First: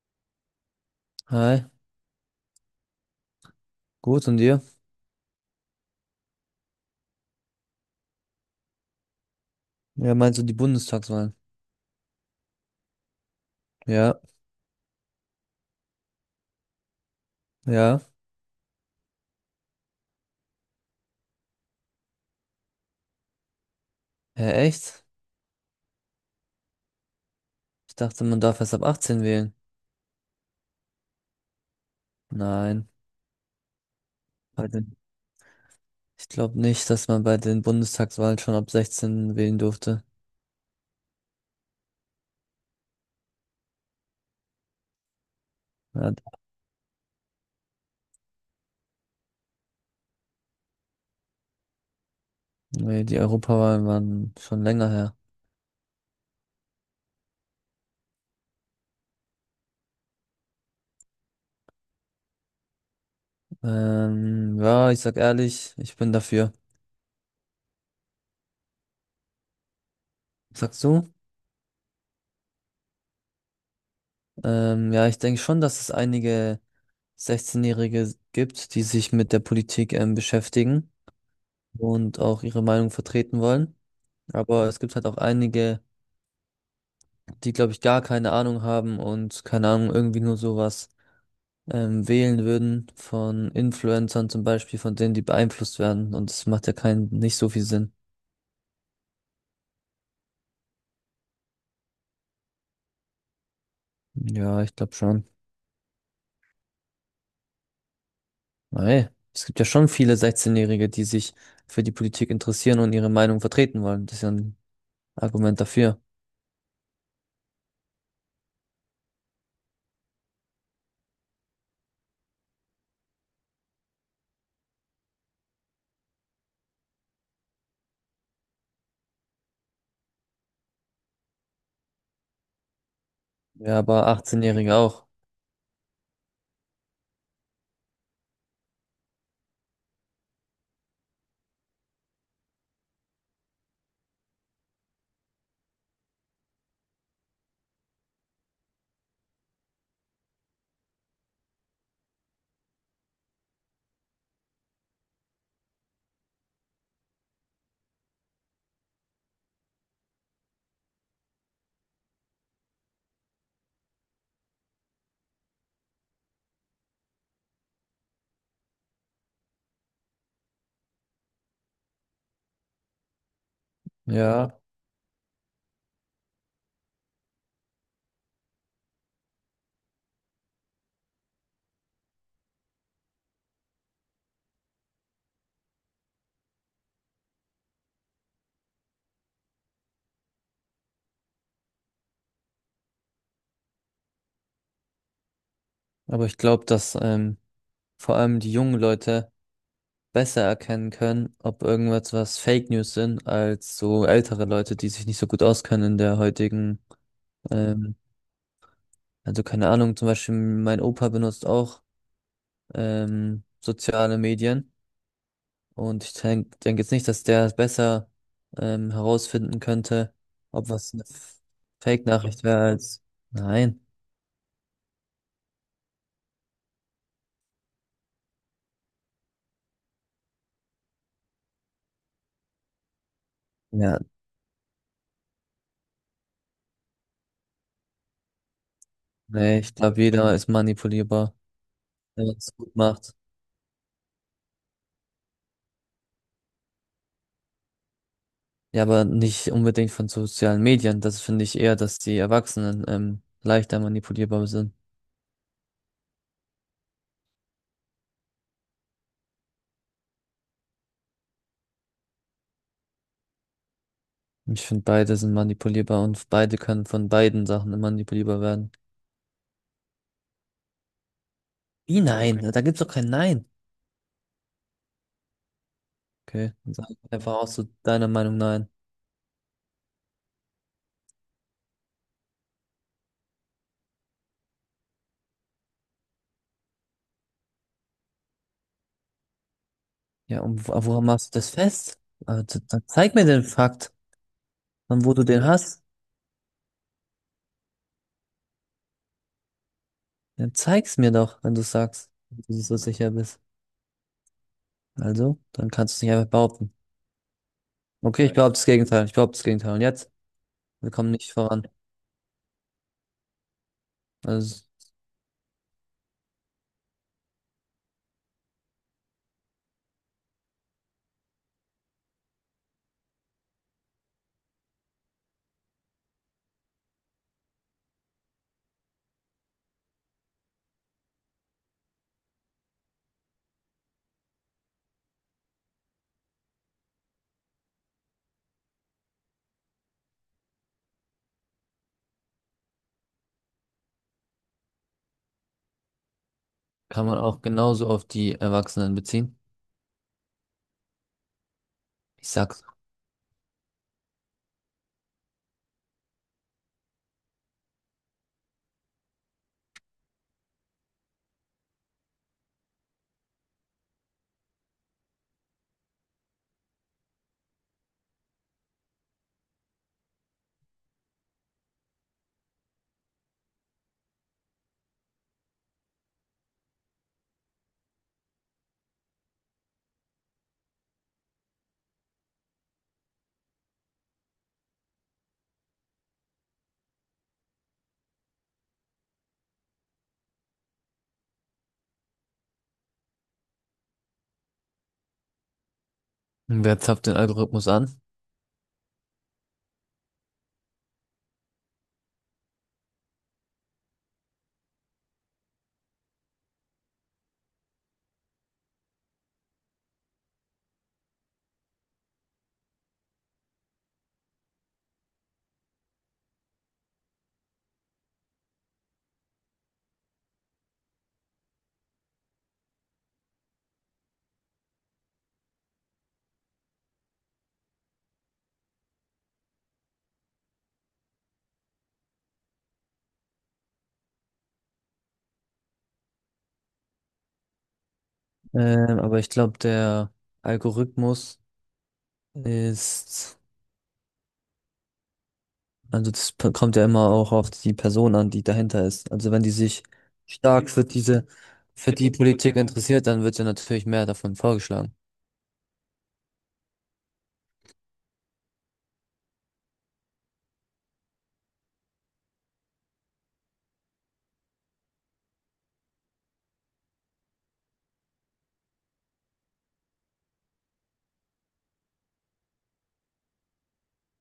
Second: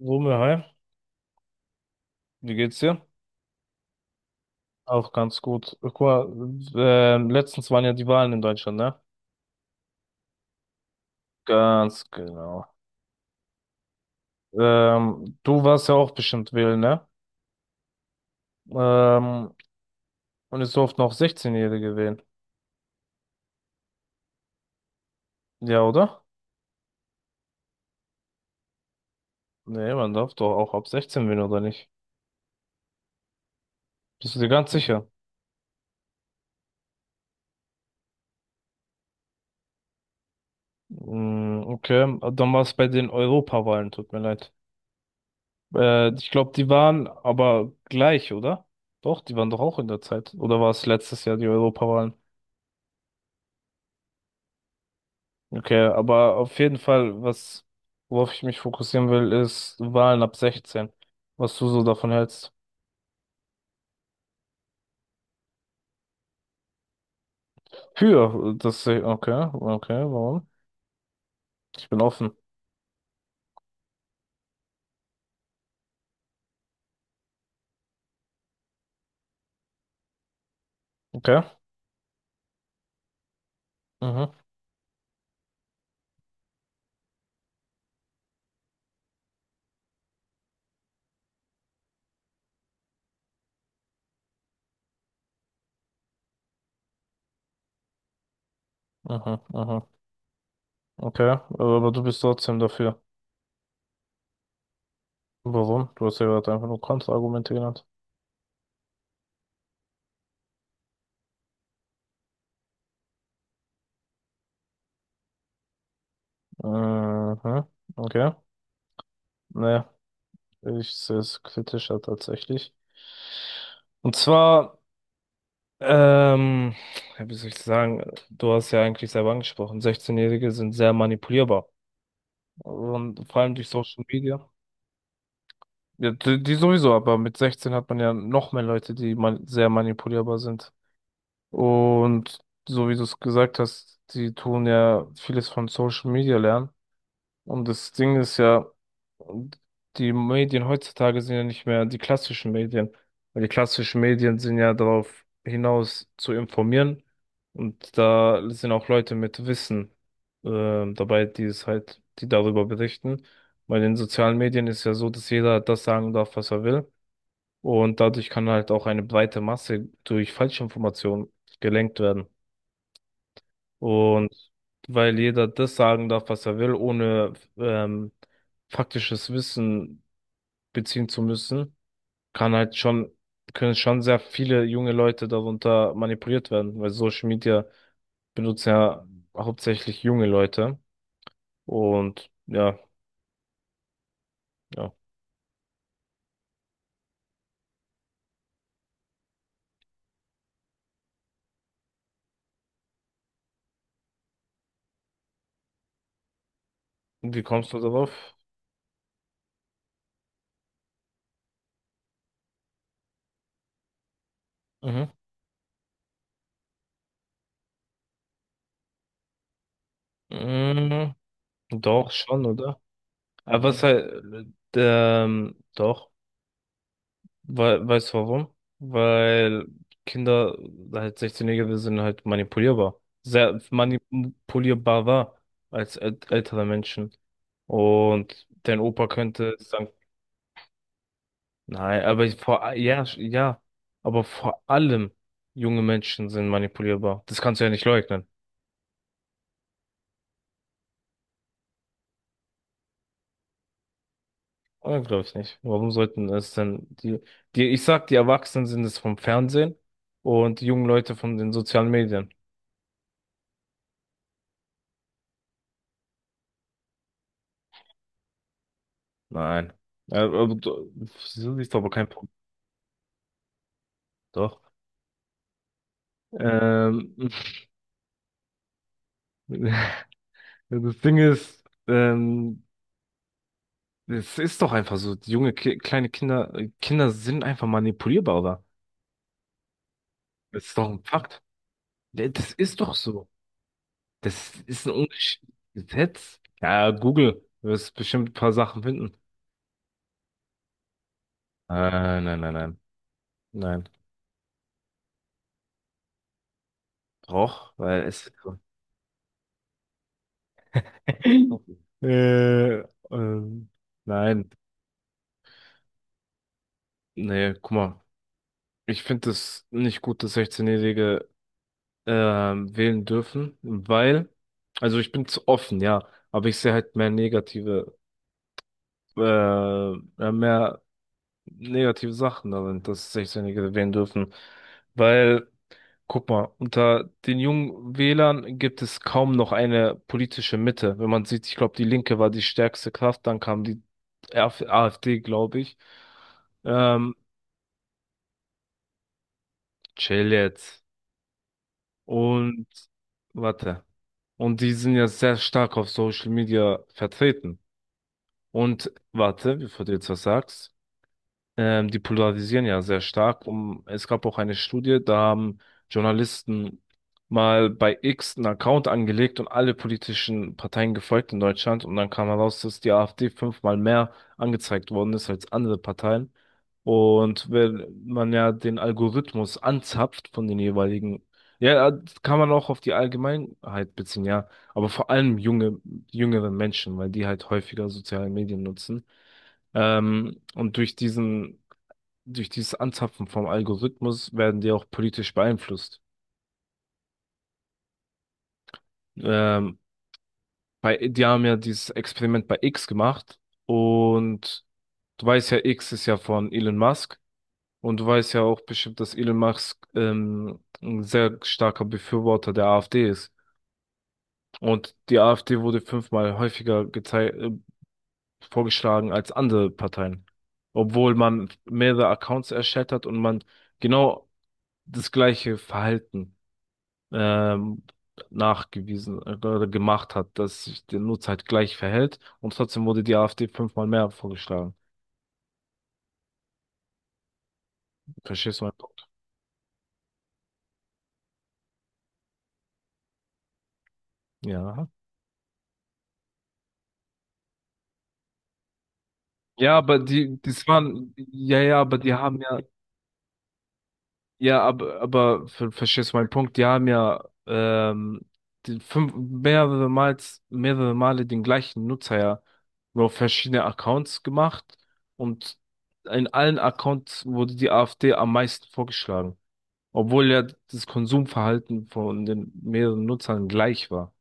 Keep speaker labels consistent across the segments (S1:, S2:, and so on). S1: Rumme, hi,
S2: Hi,
S1: wie geht's dir?
S2: gut und dir?
S1: Auch ganz gut. Guck mal, letztens waren ja die Wahlen in Deutschland, ne?
S2: Ja, meinst du die Bundestagswahlen?
S1: Ganz genau.
S2: Ja,
S1: Du warst ja auch bestimmt wählen, ne?
S2: ja.
S1: Ähm, und es durften auch 16-Jährige wählen.
S2: Hä, echt?
S1: Ja, oder?
S2: Ich dachte, man darf erst ab 18 wählen.
S1: Nee, man darf doch auch ab 16 wählen, oder nicht?
S2: Nein,
S1: Bist du dir
S2: bei
S1: ganz
S2: den,
S1: sicher?
S2: ich glaube nicht, dass man bei den Bundestagswahlen schon ab 16 wählen durfte.
S1: Hm, okay, dann war es bei den Europawahlen, tut mir leid.
S2: Ja,
S1: Ich glaube, die waren aber gleich, oder? Doch, die waren doch auch in der Zeit. Oder war es letztes Jahr die Europawahlen?
S2: nee, die Europawahlen waren schon länger her.
S1: Okay, aber auf jeden Fall, was, worauf ich mich fokussieren will, ist Wahlen ab 16. Was du so davon hältst.
S2: Ja, ich sag ehrlich, ich bin dafür.
S1: Für das, okay, okay, warum?
S2: Sagst du?
S1: Ich bin offen.
S2: Ja, ich denke schon, dass es einige 16-Jährige gibt, die sich mit der Politik beschäftigen
S1: Okay.
S2: und auch ihre Meinung vertreten wollen.
S1: Mhm,
S2: Aber es gibt halt auch einige, die, glaube ich, gar keine Ahnung haben und keine Ahnung, irgendwie nur sowas wählen würden von Influencern zum Beispiel, von denen, die beeinflusst werden. Und das macht ja keinen, nicht so viel Sinn.
S1: mhm, mhm, okay. Aber du bist trotzdem dafür.
S2: Ja, ich glaube schon.
S1: Warum? Du hast ja gerade einfach nur Kontraargumente genannt.
S2: Weil es gibt ja schon viele 16-Jährige, die sich für die Politik interessieren und ihre Meinung vertreten wollen. Das ist ja ein Argument dafür.
S1: Mhm, okay. Naja, ich sehe es kritischer tatsächlich. Und zwar. Ähm, ja, wie soll ich sagen, du hast ja eigentlich selber angesprochen, 16-Jährige sind sehr manipulierbar. Und vor allem durch
S2: Ja,
S1: Social
S2: aber
S1: Media.
S2: 18-Jährige auch.
S1: Ja, die sowieso, aber mit 16 hat man ja noch mehr Leute, die man sehr manipulierbar sind. Und so wie du es gesagt hast, die tun ja vieles von Social Media lernen. Und das Ding ist ja, die Medien heutzutage sind ja nicht mehr die klassischen Medien. Weil die klassischen Medien sind ja darauf hinaus zu informieren. Und da sind auch Leute mit Wissen dabei, die es halt, die darüber berichten. Bei den sozialen Medien ist ja so, dass jeder das sagen darf, was er will. Und dadurch kann halt auch eine breite Masse durch Falschinformationen gelenkt werden. Und
S2: Ja,
S1: weil jeder das sagen darf, was er will, ohne faktisches Wissen beziehen zu müssen, kann halt schon, können schon sehr viele junge Leute darunter manipuliert werden, weil Social Media benutzen ja hauptsächlich junge Leute. Und ja, ja.
S2: aber ich glaube, dass vor allem die jungen Leute besser erkennen können, ob irgendwas was Fake News sind, als so ältere Leute, die sich nicht so gut auskennen in der heutigen,
S1: Und wie kommst du
S2: ähm,
S1: darauf?
S2: also keine Ahnung, zum Beispiel mein Opa benutzt auch soziale Medien
S1: Mhm.
S2: und ich denke denk denk jetzt nicht, dass der besser herausfinden könnte, ob was eine
S1: Mhm. Doch,
S2: Fake-Nachricht
S1: schon,
S2: wäre
S1: oder?
S2: als
S1: Aber
S2: nein.
S1: was halt, doch. Weil, weißt du warum? Weil Kinder, halt 16-Jährige, sind halt manipulierbar. Sehr
S2: Ja,
S1: manipulierbar war als ältere Menschen. Und dein Opa könnte
S2: nee, ich
S1: sagen,
S2: glaube, jeder ist manipulierbar,
S1: nein, aber
S2: wenn er es gut
S1: ja,
S2: macht.
S1: ja, aber vor allem junge Menschen sind manipulierbar. Das kannst du ja nicht leugnen.
S2: Ja, aber nicht unbedingt von sozialen Medien. Das finde ich eher, dass die Erwachsenen leichter manipulierbar sind.
S1: Oder glaube ich nicht. Warum sollten es denn die, ich sag, die Erwachsenen sind es vom Fernsehen und die jungen Leute von den sozialen Medien.
S2: Ich finde, beide sind manipulierbar und beide können von beiden Sachen manipulierbar werden.
S1: Nein. Aber wieso ist aber
S2: Wie
S1: kein Punkt?
S2: nein? Okay. Da gibt's doch kein Nein.
S1: Doch.
S2: Okay, dann sag
S1: Ähm,
S2: einfach auch so deiner Meinung nein.
S1: das Ding ist, es ist doch einfach so, die junge, Ki kleine Kinder, Kinder sind einfach manipulierbar, oder?
S2: Ja,
S1: Das
S2: und
S1: ist doch ein
S2: woran machst du
S1: Fakt.
S2: das fest?
S1: Ja,
S2: Also,
S1: das ist
S2: dann
S1: doch
S2: zeig mir
S1: so.
S2: den Fakt,
S1: Das ist ein
S2: von wo du den
S1: ungeschriebenes
S2: hast.
S1: Gesetz. Ja, Google, du wirst bestimmt ein paar Sachen finden.
S2: Dann zeig's mir doch, wenn du sagst,
S1: Nein,
S2: wenn
S1: nein, nein,
S2: du dir so
S1: nein.
S2: sicher bist.
S1: Nein.
S2: Also, dann kannst du es nicht einfach behaupten.
S1: Doch, weil
S2: Okay, ich
S1: es.
S2: Ja. behaupte das Gegenteil. Ich behaupte das Gegenteil. Und jetzt? Wir kommen nicht voran.
S1: Äh, ähm, nein.
S2: Also
S1: Nee, guck mal. Ich finde es nicht gut, dass 16-Jährige wählen dürfen, weil, also ich bin zu offen, ja, aber ich sehe halt äh, mehr negative Sachen darin, dass 16-Jährige wählen dürfen. Weil, guck mal, unter den jungen Wählern gibt es kaum noch eine politische Mitte. Wenn man sieht, ich glaube, die Linke war die stärkste Kraft, dann kam die RF AfD, glaube ich.
S2: kann
S1: Ähm,
S2: man auch genauso auf die Erwachsenen beziehen.
S1: chill jetzt.
S2: Ich sag's.
S1: Und warte. Und die sind ja sehr stark auf Social Media vertreten. Und warte, bevor du jetzt was sagst, die polarisieren ja sehr stark. Es gab auch eine Studie, da haben Journalisten mal bei X einen Account angelegt und alle politischen Parteien gefolgt in Deutschland. Und dann kam heraus, dass die AfD fünfmal mehr angezeigt worden ist als andere Parteien. Und wenn man ja den Algorithmus anzapft von den jeweiligen, ja, das kann man auch auf die Allgemeinheit beziehen, ja, aber vor allem jüngere Menschen, weil die halt häufiger soziale Medien nutzen. Und durch dieses Anzapfen vom Algorithmus werden die auch politisch beeinflusst.
S2: Wer zapft den Algorithmus an?
S1: Ähm, die haben ja dieses Experiment bei X gemacht und du weißt ja, X ist ja von Elon Musk und du weißt ja auch bestimmt, dass Elon Musk ein sehr starker Befürworter der AfD ist. Und die AfD wurde fünfmal häufiger vorgeschlagen als andere Parteien, obwohl man mehrere Accounts erstellt hat und man genau das gleiche Verhalten ähm, nachgewiesen oder gemacht hat, dass sich der Nutzer halt gleich verhält und trotzdem wurde die AfD fünfmal mehr vorgeschlagen. Verstehst du meinen Punkt?
S2: Aber ich glaube, der Algorithmus ist,
S1: Ja.
S2: also das kommt ja immer auch auf die Person an, die dahinter ist. Also wenn die
S1: Ja,
S2: sich
S1: aber die, das
S2: stark für
S1: waren,
S2: diese,
S1: ja, ja,
S2: für
S1: aber
S2: die
S1: die haben
S2: Politik
S1: ja,
S2: interessiert, dann wird ja natürlich mehr davon
S1: ja,
S2: vorgeschlagen.
S1: aber verstehst du meinen Punkt? Die haben ja die fünf, mehrere Mal, mehrere Male den gleichen Nutzer ja nur auf verschiedene Accounts gemacht und in allen Accounts wurde die AfD am meisten vorgeschlagen. Obwohl ja das Konsumverhalten von den mehreren Nutzern gleich war.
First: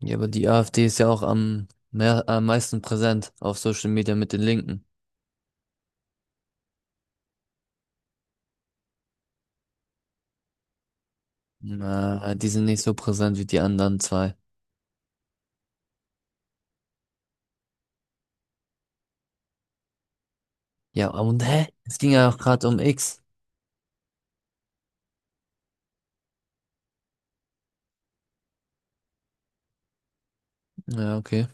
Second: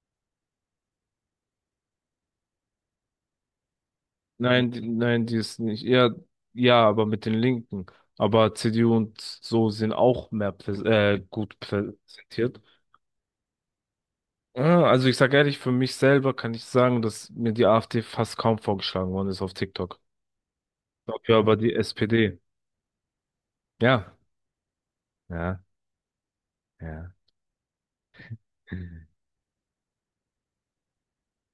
S2: Ja, aber die AfD ist ja auch am, mehr, am meisten präsent auf Social Media mit den
S1: Nein, die,
S2: Linken.
S1: nein, die ist nicht. Ja, ja, aber mit den Linken. Aber CDU und so sind auch mehr präs gut
S2: Na, die
S1: präsentiert.
S2: sind nicht so präsent wie die anderen zwei.
S1: Ja, also ich sage ehrlich, für mich selber kann ich sagen, dass mir die AfD fast kaum vorgeschlagen worden ist auf TikTok.
S2: Ja,
S1: Dafür
S2: und
S1: aber
S2: hä?
S1: die
S2: Es ging ja
S1: SPD.
S2: auch gerade um X.
S1: Ja, ja, ja.
S2: Ja, okay.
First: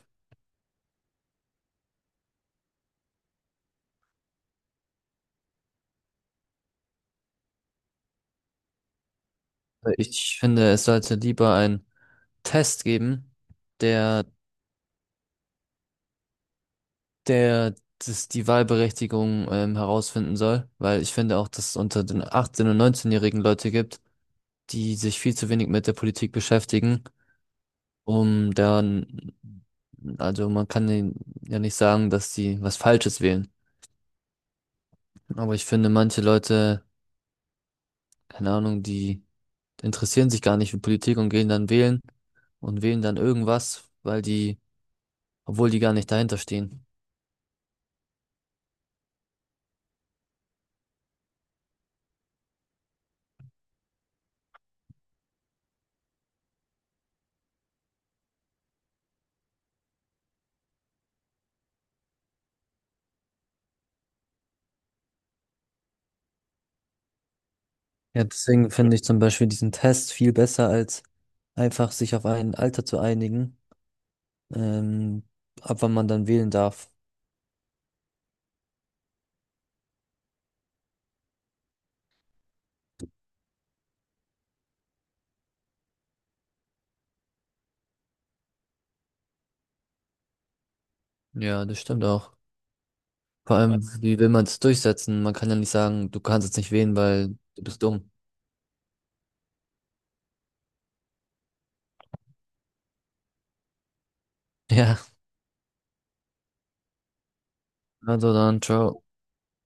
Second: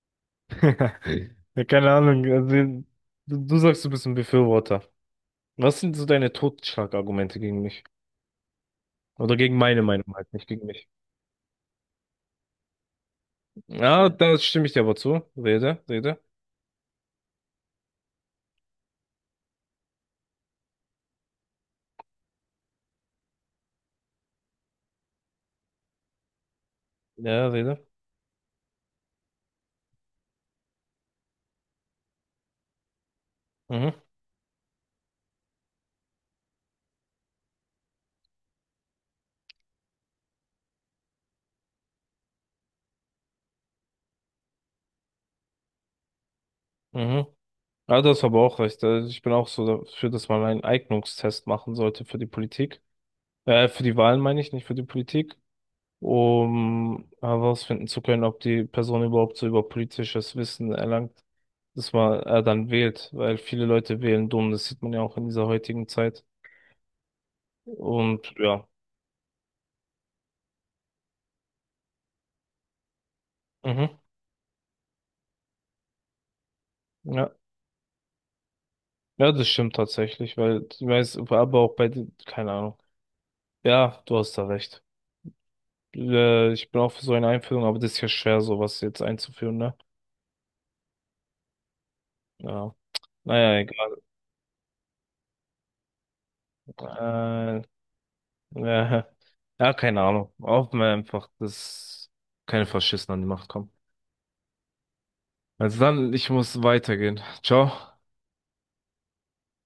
S1: Ja, keine Ahnung. Also, du sagst, du bist ein Befürworter. Was sind so deine Totschlagargumente gegen mich? Oder gegen meine Meinung halt,
S2: Ich
S1: nicht gegen
S2: finde, es
S1: mich.
S2: sollte lieber ein Test geben,
S1: Ja,
S2: der,
S1: da stimme ich dir aber zu. Rede, rede.
S2: der das, die Wahlberechtigung herausfinden soll, weil ich finde auch, dass es unter den 18- und 19-jährigen Leute gibt, die sich viel zu wenig mit der Politik beschäftigen,
S1: Ja, rede.
S2: um dann, also man kann ihnen ja nicht sagen, dass sie was Falsches wählen.
S1: Mhm,
S2: Aber ich finde, manche Leute, keine Ahnung, die interessieren sich gar nicht für Politik und gehen dann wählen und wählen dann irgendwas, weil die obwohl die gar nicht dahinter stehen.
S1: mhm. Ja, das aber auch recht. Also ich bin auch so dafür, dass man einen Eignungstest machen sollte für die Politik. Für die Wahlen meine ich, nicht für die Politik. Um herausfinden zu können, ob die Person überhaupt so über politisches Wissen erlangt, dass man er dann wählt. Weil viele Leute wählen dumm, das sieht man ja auch in dieser heutigen Zeit.
S2: Ja,
S1: Und ja.
S2: deswegen finde ich zum Beispiel diesen Test viel besser, als einfach sich auf ein Alter zu einigen,
S1: Mhm.
S2: ähm, ab wann man dann wählen darf.
S1: Ja. Ja, das stimmt tatsächlich, weil ich weiß, aber auch bei, keine Ahnung. Ja, du hast da recht. Ich bin auch für so eine Einführung, aber das ist ja schwer, sowas jetzt einzuführen, ne?
S2: Ja, das stimmt auch.
S1: Ja.
S2: Vor
S1: Naja,
S2: allem,
S1: egal.
S2: wie will man es durchsetzen? Man kann ja nicht sagen, du kannst jetzt nicht wählen, weil
S1: Äh, ja,
S2: du bist dumm.
S1: ja, keine Ahnung. Hoffen wir einfach, dass keine Faschisten an die Macht kommen.
S2: Ja,
S1: Also dann, ich muss weitergehen. Ciao.
S2: also dann, ciao.